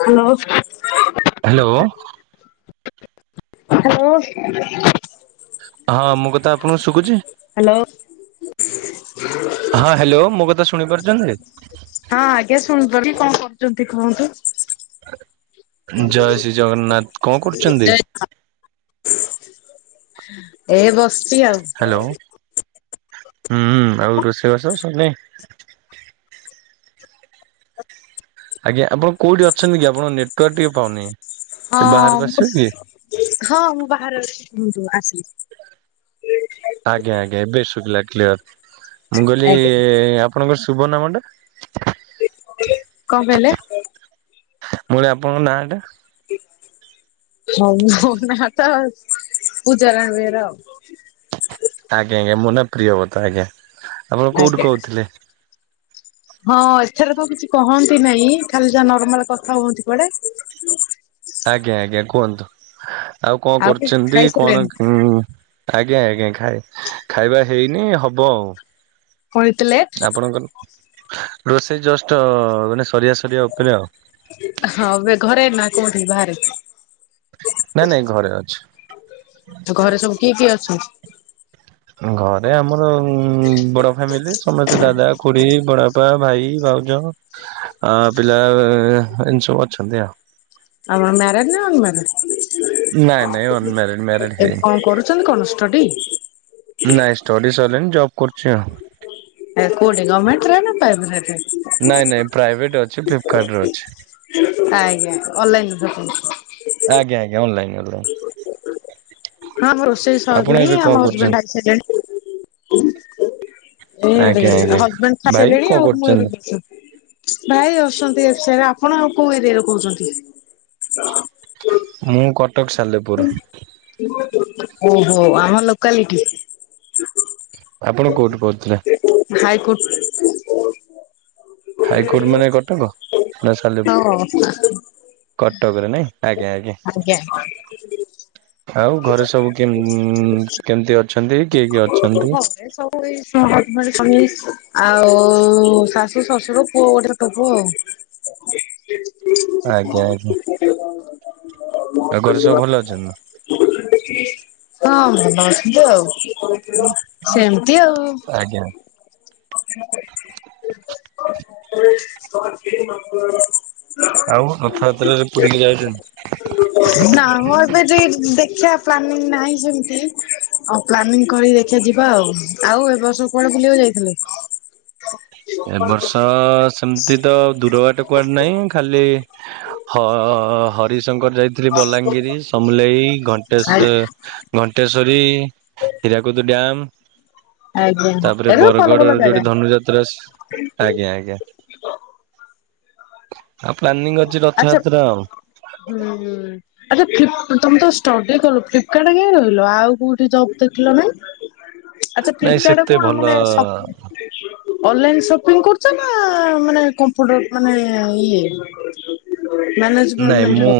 Hello. Hello. Hello. ହଁ ମୋ କଥା ଆପଣଙ୍କୁ ଶୁଭୁଛି? ହ୍ୟାଲୋ। ହଁ ହ୍ୟାଲୋ ମୋ କଥା ଶୁଣି ପାରୁଛନ୍ତି? ହଁ ଆଜ୍ଞା ଶୁଣପାରୁଛି। କଣ କରୁଛନ୍ତି କୁହନ୍ତୁ? ଜୟ ଶ୍ରୀ ଜଗନ୍ନାଥ। କଣ କରୁଛନ୍ତି? ଏ ବସିଛି ଆଉ। ହ୍ୟାଲୋ ହୁଁ ଆଉ ରୋଷେଇ ବାସ ସରିନି? ଆଜ୍ଞା ଆପଣ କୋଉଠି ଅଛନ୍ତି କି ଆପଣଙ୍କ ନେଟୱାର୍କ ଟିକେ ପାଉନି? ଟିକେ ହଁ ବାହାରକୁ ମୁ ଆସିବେ କି? ହଁ ମୁଁ ବାହାରେ ଅଛି। ଆସିଲ? ଆଜ୍ଞା ଆଜ୍ଞା ଏବେ ଶୁଖିଲା କ୍ଲିଅର। ମୁଁ କହିଲି ଆଜ୍ଞା ଆପଣଙ୍କର ଶୁଭ ନାମ ଟା? କଣ କହିଲେ? ମୁଁ କହିଲି ଆପଣଙ୍କ ନାଁଟା? [inaudible] ସବୁ ମୋ ନା ତ ପୂଜାରାଣୀ ବେହେରା ଆଉ। ଆଜ୍ଞା ଆଜ୍ଞା ମୋ ନା ପ୍ରିୟବତ, ଆଜ୍ଞା ଆପଣ କୋଉଠି ଆଜ୍ଞା। କହୁଥିଲେ? ହଁ ଏଥେରେ ତ କିଛି କହନ୍ତି ନାଇଁ, ଖାଲି ଯା ନର୍ମାଲ କଥା ହୁଅନ୍ତି କୁଆଡେ। ଆଜ୍ଞା ଆଜ୍ଞା କୁହନ୍ତୁ। ଆଉ କଣ ଆଉ କରୁଛନ୍ତି? କଣ ଖାଇସାରିଲେଣି ଆଜ୍ଞା ଆଜ୍ଞା ଖାଇ ଖାଇବା ହେଇନି ହବ ଆଉ। କଣ ଏତେ ଲେଟ? ଆପଣଙ୍କର ରୋଷେଇ ଜଷ୍ଟ ମାନେ ସ ହଁ ଏବେ ଘରେ ନା କୋଉଠି ବାହାରେ? ନାଇଁ ନାଇଁ ଘରେ ଅଛି। ଘରେ ସବୁ କିଏ କିଏ ଅଛନ୍ତି? ଘରେ ଆମର ବଡ ଫ୍ୟାମିଲି। ସମସ୍ତେ ଦାଦା, ଖୁୁଡି ବଡପା, ଭାଇ ଭାଉଜ ପିଲା ଅ ଏନ୍ତି ସବୁ ଅଛନ୍ତି ଆଉ। ଆଉ ମ୍ୟାରେଡ ନା ଅନ୍ ମ୍ୟାରେଡ? ନାଇଁ ନାଇଁ ଅନ ମ୍ୟାରେଡ, ମ୍ୟାରଡ ହେଇନି। ହାଟଟି? ନାଇଁ ଷ୍ଟଡି ସଇଲାଣି ଜବ ଏ କୋଉଠି ଗମେଣ୍ଟରେ ନା ପ୍ରାଇଭେଟ୍ ରେ? ନାଇଁ ନାଇଁ ପ୍ରାଇଭେଟ ଅଛି, ଫ୍ଲିପକାର୍ଟରେ ଅଛି। ଆଜ୍ଞା ଅନଲାଇନ୍ ସପି ଆଜ୍ଞା ଆଜ୍ଞା ଅନଲାଇନ ଅ ହଁ ଆମ ରୋଷେଇ ଆପଣ ସରିନି, ଏବେ କଣ ଆମ ହଜବେଣ୍ଡ କରୁଛନ୍ତି ଆସି ସାଇଲେଣି। ଏ ଆଡେ ଆଜ୍ଞା ଆଜ୍ଞା। [unintelligible] ହଜବେଣ୍ଡ ଖାଇ ଭାଇ ସାରିଲେଣି କଣ ଆଉ ମୁଁ ଏବେ କରୁଛନ୍ତି? ଭାଇ ଅଛନ୍ତି ଏ ଫ୍ ସେ ରେ, ଆପଣ ଆଉ କୋଉ ଏରିଆରୁ କହୁଛନ୍ତି? ମୁଁ କଟକ ସାଲେପୁର। ଓ ହୋ ଆମ ଲୋକାଲିଟି। ଆପଣ କୋଉଠୁ କହୁଥିଲେ? ହାଇକୋର୍ଟ ହାଇକୋର୍ଟ ମାନେ କଟକ ନା ସାଲେ ହଁ କଟକରେ ନାଇଁ ଆଜ୍ଞା ଆଜ୍ଞା। ଆଉ ଘରେ ସବୁ କେନ କେମିତି ଅ ହଁ ଘରେ ସବୁ ଏଇ [inaudible] ଆଉ ଶାଶୁ ଶଶୁର ପୁଅ ଗୋଟେ ଆଜ୍ଞା ଆଜ୍ଞା [unintelligible] ଆଉ। ହଁ ଆଉ ଘରେ ସବୁ ଭଲ ଅଛନ୍ତି ନା? ହଁ ଭଲ ଅଛନ୍ତି ଆଉ, ସେମିତି ଆଉ। ଆଜ୍ଞା [inaudible] ଆଉ ରଥଯାତ୍ରାରେ ପୁରୀ କି ଯାଉଛନ୍ତି? ଦେଖିଆ ପ୍ଲାନିଂ ନାହିଁ ସେମତି ଆ ପ୍ଲାନିଂ କରି ଦେଖିଆ ଯିବା ଆଉ। ଆଉ ଏ ବର୍ଷ କୁଆଡେ ବୁଲିବାକୁ ଯାଇଥିଲେ? ଏ ବର୍ଷ ସେମିତି ତ ଦୂର ବାଟ କୁଆଡେ ନାହିଁ, ଖାଲି ହ- ଅ- ଅ ହରିଶ ଶଙ୍କର ଯାଇଥିଲି ବଲାଙ୍ଗୀର ସମୁଲେଇ ଘଟେଶ ଆ ଘଣ୍ଟେଶ୍ଵରୀ ହୀରାକୁଦ ଡ଼୍ୟାମ, ଆଜ୍ଞା ତାପରେ ଏବେ ଭଲ ବରଗଡ ଭଲ ଜାଗା ଯୋଉଠି ଧନୁଯାତ୍ରା ଆଜ୍ଞା ଆଜ୍ଞା। ଆଉ ପ୍ଲାନିଂ ଅଛି ଆଛା ରଥଯାତ୍ରା ଆଉ। ହୁଁ ଆଛା ଫ ତମେ ତ ଷ୍ଟଡି କଲ ଫ୍ଲିପକାର୍ଟ କାଇଁ ରହିଲ, ଆଉ କୋଉଠି ଜବ ଦେଖିଲ ନେଇଁ? ଆଚ୍ଛା ନାଇଁ ଫ୍ଲିପକାର୍ଟରେ ସେତେ କଣ ଭଲ ମାନେ ସ ଅନଲାଇନ୍ ସପିଂ କରୁଛ ନା ମାନେ କମ୍ପୁଟର ମାନେ ଇଏ? ନାଇଁ ମ୍ୟାନେଜମେଣ୍ଟ ମୁଁ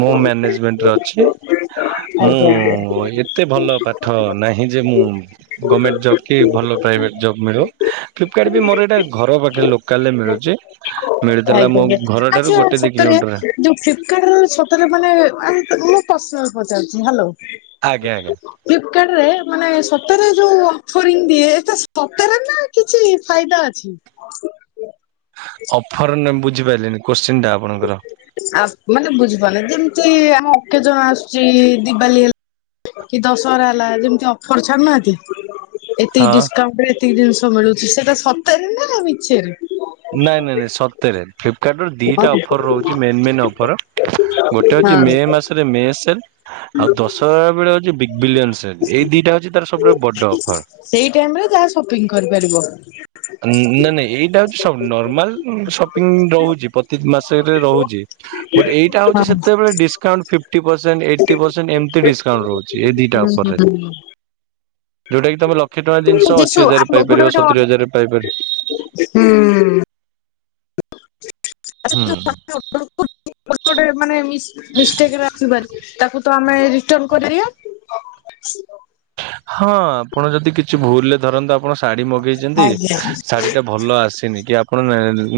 ମୁଁ ମ୍ୟାନେଜମେଣ୍ଟରେ ଅଛି। ଆଜ୍ଞା ଆଜ୍ଞା। ମୁଁ ଏତେ ଭଲ ପାଠ ନାହିଁ ଯେ ମୁଁ ଗମେଣ୍ଟ ଜବ୍ କି ଭଲ ପ୍ରାଇଭେଟ୍ ଜବ୍ ମିଳୁ, ଫ୍ଲିପକାର୍ଟ ବି ମୋର ଏଇଟା ଘର ପାଖରେ ଲୋକାଲରେ ମିଳୁଚି। ମିଳିଥିଲା ମୋ ଆଜ୍ଞା ଘରଠାରୁ ଆଚ୍ଛା ଗୋଟେ ଦି ସତରେ କିଲମିଟର। ଯୋଉ ଫ୍ଲିପକାର୍ଟରେ ସତରେ ମାନେ ମୁଁ ପର୍ସନାଲ ପଚାରୁଛି ହାଲୋ। ଆଜ୍ଞା ଆଜ୍ଞା। ମାନେ ସତରେ ଯୋଉ ଅଫରିଂ ଦିଏ, ଏଇଟା ସତରେ ନା କିଛି ଫାଇଦା ଅଛି? [unintelligible] ଅଫର ମାନେ ବୁଝିପାରଲିନି କୋଶ୍ଚିନ୍ ଟା ଆପଣଙ୍କର। ଆ ମାନେ ବୁଝିପାରୁନି ଯେମତି ଆମ ଅକେଜନ ଆସୁଚି ଦିିୱାଲି ହେଲ କି ଦଶହରା ହେଲା ଯେମତି ଅଫର ଛାଡୁନାହାନ୍ତି। ଏତିକି ହଁ ଡିସକାଉଣ୍ଟରେ ଏତିକି ଜିନିଷ ମିଳୁଛି, ସେଟା ସତରେ ନା ମିଛରେ? ସେଟରେ ଫ୍ଲିପକାର୍ଟରୁ ଦିଟା ହଁ ଅଫର ରହୁଛି ମେନ୍ ମେନ୍ ଅଫର। ଗୋଟେ ହଉଚି ମେ ମାସେରେ ମେ ସେଲ, ଆଉ ଦଶହରା ବେଳେ ହଉ ବିିଲିୟନ ସେ ଏଇ ଦିଟା ହଉଚି ତାର ସବୁଠାରୁ ବଡ ଅଫର। ସେଇ ଟାଇମ ରେ ଯାହା ସପିଂ କରିପାରିବ। ହଁ ଉଁ ନା-ନାଇଁ ଏଇଟା ହଉଚି ସବୁ ନର୍ମାଲ ସପିଙ୍ଗ ରହୁଚି, ପ୍ରତି ମାସରେ ରହୁଚି। ବଟ୍ ଏଇଟା ହଉଚି ସେତେବେଳେ discount fifty percent, eighty percent, ଏମତି ଡିସକାଉଣ୍ଟ ରହୁ ଚି ଏ ଦିଟା ହୁଁ ଅଫରରେ ଯୋଉଟା କି ତମର ଲକ୍ଷେ ଟଙ୍କା ଜିନଷ ଅଶୀ ହଜାର ହୁଁ ପାଇପାରିବ ଗୋଟେ ସତୁରୀ ଗୋଟେ ହଜାର ହୁଁ। ହୁଁ। ଗେଟେ ମାନେ ମିସ୍ ମିସଟେକରେ ଆସିପାରେ ତାକୁ ତ ଆମେ ରିଟର୍ନ କରିପାରିବା। [unintelligible] ହଁ। ଆପଣ ଯଦି କିଛି ଭୁଲରେ ଧରନ୍ତୁ ଆପଣ ଶାଢୀ ମଗେଇଛନ୍ତି ଆଜ୍ଞା ଶାଢୀଟା ଭଲ ଆସିନି, କି ଆପଣ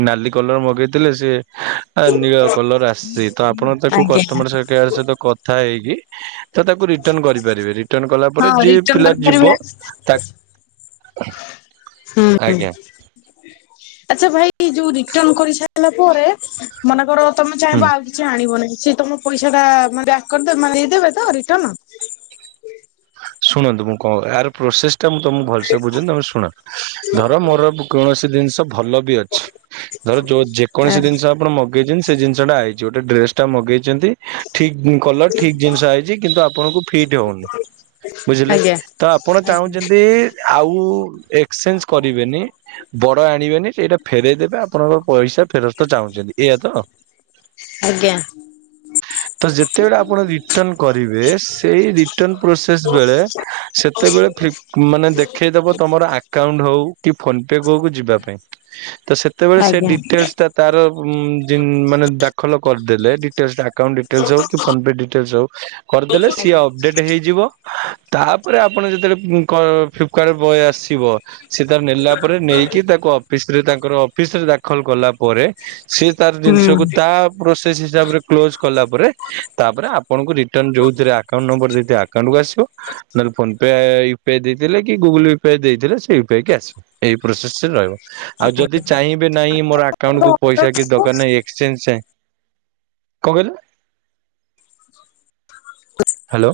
ନାଲି କଲର ମଗେଇଥିଲେ ସିଏ ଆ ନୀଳ କଲର ଆସଛି ତ ଆପଣ ତାକୁ ଆଜ୍ଞା କଷ୍ଟମର କେୟାର ସହିତ କଥା ହେଇକି ତ ତାକୁ ରିଟର୍ନ କରିପାରିବେ ରିଟର୍ନ କଲା ପରେ ହଁ ଯିଏ ରିଟର୍ଣ ପିଲା ଯିବ, କରିପାରିବା। ତା [unintelligible] ହୁଁ ଆଜ୍ଞା। ଆଚ୍ଛା ଭାଇ ଯୋଉ ରିଟର୍ନ କରିସାରିଲା ପରେ ମନେକର ତମେ ହୁଁ ଚାହିଁବ ଆଉ କିଛି ଆଣିବ ନାହିଁ। ସିଏ ତମ ପଇସାଟା ବ୍ୟାକ୍ କରିଦବେ ମାନେ ଇଏ ଦେବେ ତ ରିଟର୍ନ। ଶୁଣନ୍ତୁ ମୁଁ କଣ ଏହାର ପ୍ରୋସେସ ଟା ମୁଁ ତମକୁ ଭଲସେ ବୁଝନି ତମେ ଶୁଣ, ଧର ମୋର କୌଣସି ଜିନଷ ଭଲ ବି ଅଛି ଧର ଯ ଆ ଯେକୌଣସି ଜିନଷ ଆପଣ ମଗେଇଛନ୍ତି ସେ ଜିନଷଟା ଆଇ ଯୋଉଟା ଡ୍ରେସଟା ମଗେଇଛନ୍ତି ଠିକ କଲର ଠିକ ଜିନଷ ହେଇଛି କିନ୍ତୁ ଆପଣଙ୍କୁ ଫିଟ୍ ହଉନି। ବୁଝିଲେ ଆଜ୍ଞା ତ ଆପଣ ଚାହୁଁଛନ୍ତି ଆଉ ଏକ୍ସଚେଞ୍ଜ କରିବେନି ବଡ ଆଣିବେନି ସେଇଟା ଫେରଇ ଦେବେ ଆପଣଙ୍କ ପଇସା ଫେରସ୍ତ ଚାହୁଁଛନ୍ତି। ଏଇଆ ତ। ଆଜ୍ଞା। ତ ଯେତେବେଳେ ଆପଣ ରିଟର୍ନ କରିବେ, ସେଇ ରିଟର୍ନ ପ୍ରୋସେସ ବେଳେ, ସେ ତେବେଳେ ଫିପ ମାନେ ଦେଖେଇଦବ ତମର ଆକାଉଣ୍ଟ ହଉ କି ଫୋନ ପେ କୁ ଯିବା ପାଇଁ। ତ ସେତେବେଳେ ସେ ଆଜ୍ଞା ଡିଟେଲ୍ସଟା ତାର ଉମ୍ ଜିନ୍ ମାନେ ଦାଖଲ କରିଦେଲେ ଡିଟେଲ୍ସଟା ଆକାଉଣ୍ଟ ଡିଟେଲ୍ସ ହଉ କି ଫୋନ ପେ ଡିଟେଲ୍ସ ହଉ, କ ରଦେଲେ ସିଏ ଅପଡେଟ୍ ହେଇ ଯିବ ତାପରେ ଆପଣ ଯେତେବେଳେ କ ଫ୍ଲିପକାର୍ଟ ବୟେ ଆସିବ। ସେ ତାର ନେଲା ପରେ ନେଇକି ତାକୁ ଅଫିସରେ ତାଙ୍କର ଅଫିସ ରେ ଦାଖଲ କଲା ପରେ ସିଏ ତାର ହୁଁ। ଜିନିଷକୁ ତା ପ୍ରୋସେସ ହିସାବରେ କ୍ଲୋଜ କଲା ପରେ ତାପରେ ଆପଣଙ୍କୁ ରିଟର୍ନ ଯୋଉ ଥିରେ ଆକାଉଣ୍ଟ ନମ୍ବର ଦେଇଥିବେ ଆକାଉଣ୍ଟକୁ ଆସିବ, ନହେଲେ ଫୋନ୍ ପେ ଆଇ ୟି ଦେଇଥିଲେ କି ଗୁଗଲେ ଦେଇଥିଲେ ସେୟୁପିଆଇ କି ଆସିବ ଏଇ ପ୍ରୋସେସ ରେ ରହିବ। ଆଉ ଯଦି ଚାହିଁବେ ନହିଁ ମୋର ଆକାଉଣ୍ଟ କୁ ପଇସା କିଛି ଦରକାର ନାହିଁ ଏକ୍ସଚେଞ୍ଜ ଯଏଁ କଣ କହିଲ ହ୍ୟାଲୋ।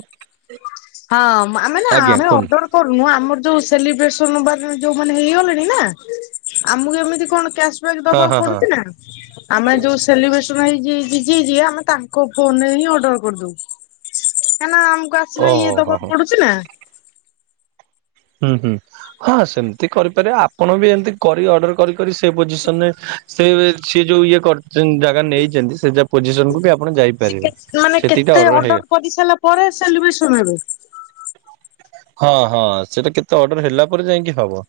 ହଁ ଆମେନା ଆଜ୍ଞା ଆମେ କୁହନ୍ତୁ ଅର୍ଡ଼ର କରୁନୁ ଆମର ଯୋଉ ସେଲିବ୍ରେସନ ବା ଯୋଉମାନେ ହେଇଗଲେଣି ନା ଆମକୁ ଏମିତି କଣ କ୍ୟାସ ବ୍ୟାକ ହଁ ଦବାକୁ ହଁ ହଁ ପଡ଼ୁଛି ନା ଆମେ ଯୋଉ ସେଲିବ୍ରେସନ ଯିଏ କି ଯିଏ ଯିଏ ଆମେ ତାଙ୍କ ଫୋନରେ ହିଁ ଅର୍ଡ଼ର କରିଦଉ କାଇଁକିନା କୁ ଆସିଲେ ଇଏ ଓହୋ ହୋ ହୋ। ଦବାକୁ ପଡ଼ୁଛି ନା ହୁଁ ହୁଁ ହଁ ସେମିତି କରିପାରିବେ ଆପଣ ବି ଏମତି କରି ଅର୍ଡ଼ର କରି କରି ସେ ପୋଜିସନ ରେ ସେ ଯୋଉ ଇଏ ସିଏ ଯୋଉ ଇଏ କର ଜାଗା ନେଇଛନ୍ତି ସେ ପୋଜିସନକୁ ବି ଆପଣ ସେ କେ ଯାଇପାରିବେ ସେତିକ ଅଡ଼ର ହେଇଗ ସେଲିବ୍ରସନ ହେବ। ହଁ ହଁ ସେଟା କେତେ ତ ଅର୍ଡର ହେଲା ପରେ ଯାଇକି ହବ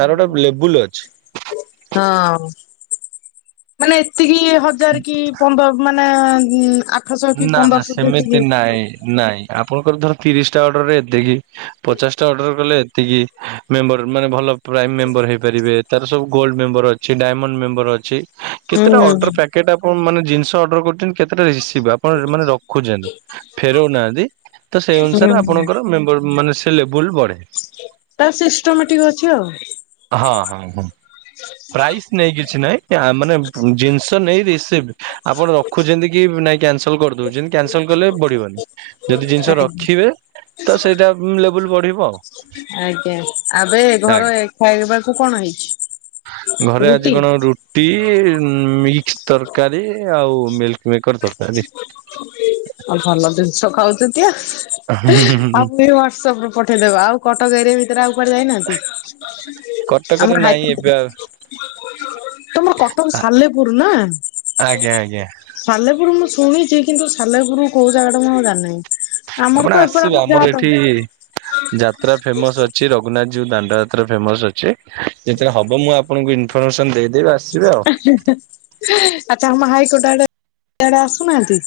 ତାର ଗୋଟେ ଲେବୁଲ ଅଛି। ମାନେ ଏତିକି ହଜାର କି ପନ୍ଦର ମାନେ ଆଠଶହ କି ନା ନା ପନ୍ଦରଶହ ସେମିତି ଯେତିକି ନାଇଁ ନାଇଁ। ଆପଣଙ୍କର ଧର ତିରିଶ ଟା ଅର୍ଡର ରେ ଏତିକି ପଚାଶ ଟା ଅର୍ଡର କଲେ ଏତିକି ମେମ୍ବର ମାନେ ଭଲ ପ୍ରାଇମ ମେମ୍ବର ହେଇପାରିବେ ତାର ସବୁ ଗୋଲ୍ଡ ମେମ୍ବର ଅଛି ଡ଼ାଇମଣ୍ଡ ମେମ୍ବର ଅଛି। ହୁଁ କେତେଟା ଅର୍ଡ଼ର ପ୍ୟାକେଟ ଆପଣ ମାନେ ଜିନିଷ ଅଡ଼ର କରୁଛନ୍ତି କେତେଟା ରିସିଭ ପଣ ମାନେ ରଖୁଛନ୍ତି ଫେରଉନାହାନ୍ତି ତ ସେଇ ଅନୁସାରେ ହୁଁ ଆପଣଙ୍କର ମେମ୍ବର ମାନେ ସେ ଲେବୁଲ ବଢ଼େ। ତା ସିଷ୍ଟମ ଟିକେ ଅଛି ଆଉ। ହଁ ହଁ ହଁ ପ୍ରାଇସ୍ ନେଇ କିଛି ନହିଁ ମାନେ ଜିନିଷ ନେଇ ରିସିଭ ଆପଣ ରଖୁଛନ୍ତି କି ନାଇଁ କ୍ୟାନସଲ କରୁ ଦଉଛନ୍ତି କାନସଲ କଲେ ବଢ଼ିବନି ଯଦି ଜିନିଷ ଆଜ୍ଞା ରଖିବେ ତ ସେଇଟା ଲେବୁଲ ବଢ଼ିବ। ଆଜ୍ଞା ଆବେ ଘରେ ଆଜ୍ଞା ଏ ଖାଇ ଘରେ ଆଜି ରୁଟି କଣ ରୁଟି ମି ତରକାରୀ ଆଉ ମିଲ୍ ମିକ ଆଉ ଭଲ ଜିନିଷ ଖାଉଛନ୍ତି ଆଉ। ଆଉ ମୁ ହ୍ୱାଟସଆପ ରୁ ପଠେଇଦେବେ ଆଉ କଟକ ଏରି ଭିତରେ ଆଉ କୁଆଡ଼େ ଯାଇନାହାନ୍ତି? କଟକରେ ଆମର ନାହିଁ ହାଇକୋଟ ଏବେ ଆଉ ତମର କଟକ ସାଲେପୁର ନା ଆଜ୍ଞା ଆଜ୍ଞା ସାଲେପୁର ମୁ ଶୁଣିଛି କିନ୍ତୁ ସାଲେପୁରରୁ କୋଉ ଜାଗା ଟା ମୁଁ ଆଁ ଜାଣି ନାହିଁ। ଆପଣ ଆସିବେ ଆମର ଏଠି ଯାତ୍ରା ଫେମସ ଅଛି ରଘୁନାଥ ଯୋଉ ଦାଣ୍ଡ ଯାତ୍ରା ଫେମସ ଅଛି ଯେତେବେଳେ ହବ ମୁଁ ଆପଣଙ୍କୁ ଇନଫର୍ମେସନ ଦେଇଦେବି ଆ ଆଛା ଆମ ହାଇକୋ ର୍ଟ ଆଡ଼େ ଆଡ଼େ ଆସୁନାହାନ୍ତି?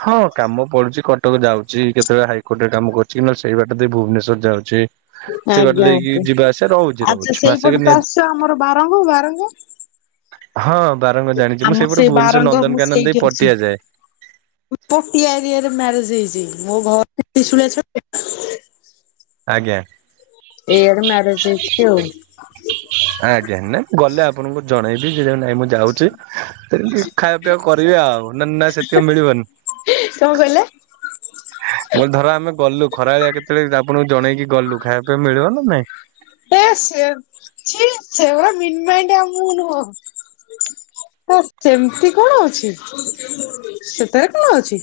ହଁ କାମ ପଡୁଛି କଟକ ଯାଉଛି କେତେବେଳେ ହାଇକୋର୍ଟ ରେ କାମ କରୁଛି କି ନଲେ ସେଇ ବାଟ ଦେଇ ଭୁବନେଶ୍ଵର ଯାଉଚି। ସେଇ ବାଟ ଆଜ୍ଞା ଦେଇକି ଆଜ୍ଞା ଯିବା ଆସିବା ର ଆଚ୍ଛା ସେଇପଟେ ତ ଆସଛ ଆମର ବାରଙ୍ଗ ବାରଙ୍ଗ। ହଁ ବାରଙ୍ଗ ଜାଣିଛି ମୁଁ ଆମ ସେଇପଟେ ସେଇ ଭୁବନେଶ୍ୱର ବାରଙ୍ଗ ମୁଁ ନନ୍ଦନକାନନ ଦେଇ ସେଇଠି ଅଛି ପଟିଆଯାଏ। ପଟିଆ ଏରିଆ ରେ ମ୍ୟାରେଜ ହେଇଛି ମୋ ଘର ତ୍ରିଶୁଲିଆ ଛକ। ଆଜ୍ଞା। ଏୟର ମ୍ୟାରେଜ ହେଇଛି ଆଉ। ହଁ ଆଜ୍ଞା ନାଇଁ ମୁଁ ଗଲେ ଆପଣଙ୍କୁ ଜଣେଇବି ଯେ ନାଇଁ ମୁଁ ଯାଉଛି ସେମିତି ଖାଇବା ପିଇବା କରିବେ ଆଉ ନା ନା ସେତିକ ମିଳିବନି? କଣ କହିଲେ? ମୋର ଧର ଆମେ ଗଲୁ ଖରା ବେଳିଆ କେତେବେଳେ ଆପଣଙ୍କୁ ଜଣେଇକି ଗଲୁ ଖାଇବା ପିଇବା ମିଳିବ ନା ନାଇଁ? ଏ ସେ ଛି ସେ ଭଳିଆ ମିନ ମାଇଣ୍ଡ ଆ ମୁଁ ନୁହଁ। ହ ସେମିତି କଣ ଅଛି ସେଥିରେ କଣ ଅଛି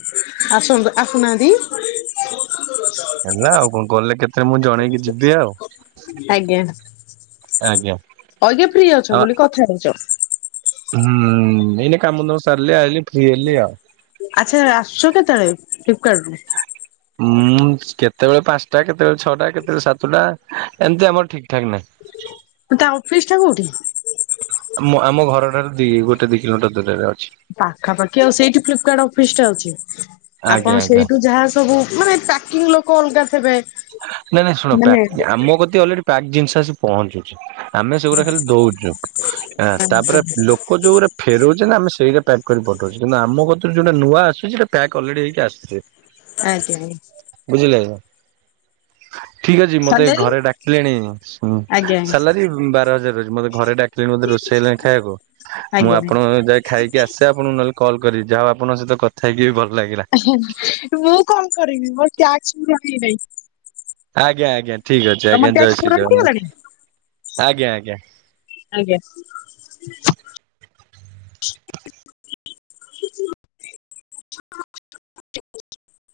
ଆସନ୍ତୁ ଆସୁନାହାନ୍ତି। ତି ହେଲା ଆଉ କଣ ଗଲେ କେତେବେ ମୁଁ ଜଣେଇକି ଯିବି ଆଉ। ଆଜ୍ଞା ଆଜ୍ଞା। କହିଦିଅ ଫ୍ରି ଆ ଅଛ ବୋଲି କଥା ହଉଛ। ହୁଁ ଏଇନେ କାମଦାମ ସାରିଲି ଆଇଲି ଫ୍ରି ହେଲି ଆଉ। ଆଛା ଆସୁଛ କେତେବେଳେ ଫ୍ଲିପକାଡରୁ। ମୁଁ କେତେବେଳେ ପାଞ୍ଚଟା କେତେବେଳେ ଛଅଟା କେତେବେଳେ ସାତଟା ଏମିତି ଆମର ଠିକ ଠାକ୍ ନାହିଁ। ତା ଅଫିସ୍ ଟା କୋଉଠି? ମୁଁ ଆମ ଘର ଠାରୁ ଦି ଗୋଟେ ଦି କିଲୋମିଟର ଦୂରରେ। ଅଛି ପାଖାପାଖି ଆଉ ସେଇଠି ଫ୍ଲିପକାର୍ଟ ଅଫିସ ଟା ଅଛି ଆଜ୍ଞା ଆପଣ ଆଜ୍ଞା। ସେଇଠୁ ଯାହା ସବୁ ମାନେ ପାକିଙ୍ଗ ଲୋକ ଅଲଗା ଥେବେ। ନାଇଁ ନାଇଁ ଶୁଣପ୍ୟାକ ଆମ କତିକି ଅଲେଡି ପ୍ୟାକ୍ ଜିନିଷ ଆସି ପହଞ୍ଚୁଛି। ଆମେ ସେଗୁରା ଖାଲି ଦଉଚୁ ହା ଆଜ୍ଞା ତାପରେ ଲୋକ ଯୋଉରା ଫେରଉଛନ୍ତି ଆମେ ସେଇରା ପ୍ୟାକ କରି ପଡ ପଠଉଚୁ କିନ୍ତୁ ଆମ କତିରୁ ଯୋଉଟା ନୂଆ ଆସୁଛି ହେଟା ପ୍ୟାକ୍ ଅଲେଡି ହେଇକି ଆସେ। ଆଜ୍ଞା। [inaudible] ଠିକ ଅଛି ମତେ ସାଲେରି ଘରେ ଡାକିଲେଣି ଆଜ୍ଞା ସାଲାରୀ ବାର ହଜାର ରହୁଛି ମତେ ଘରେ ଡାକିଲେଣି ମତେ ରୋଷେଇ ହେଲାଣି ଖାଇବାକୁ ମୁଁ ଆଜ୍ଞା ଆପଣ ଯାଇକି ଖାଇକି ଆସେ ଆପଣଙ୍କୁ ନହେଲେ କଲ କରିବି ଯାହା ଆପଣଙ୍କ ସହିତ କଥାହେଇକି ଭଲ ଲାଗିଲା। ଏହେ ମୁଁ କଣ କରିବି ମୋର ଟ୍ୟାକ୍ସ ବି ଆସିନାହିଁ। ଆଜ୍ଞା ଆଜ୍ଞା ଠିକ ଅଛି ଆଜ୍ଞା ଜୟଶ୍ରୀ ପୂରଣ ହେଇଗଲାଣି ଜଗନ୍ନାଥ ଆଜ୍ଞା ଆଜ୍ଞା। ଆଜ୍ଞା। [inaudible]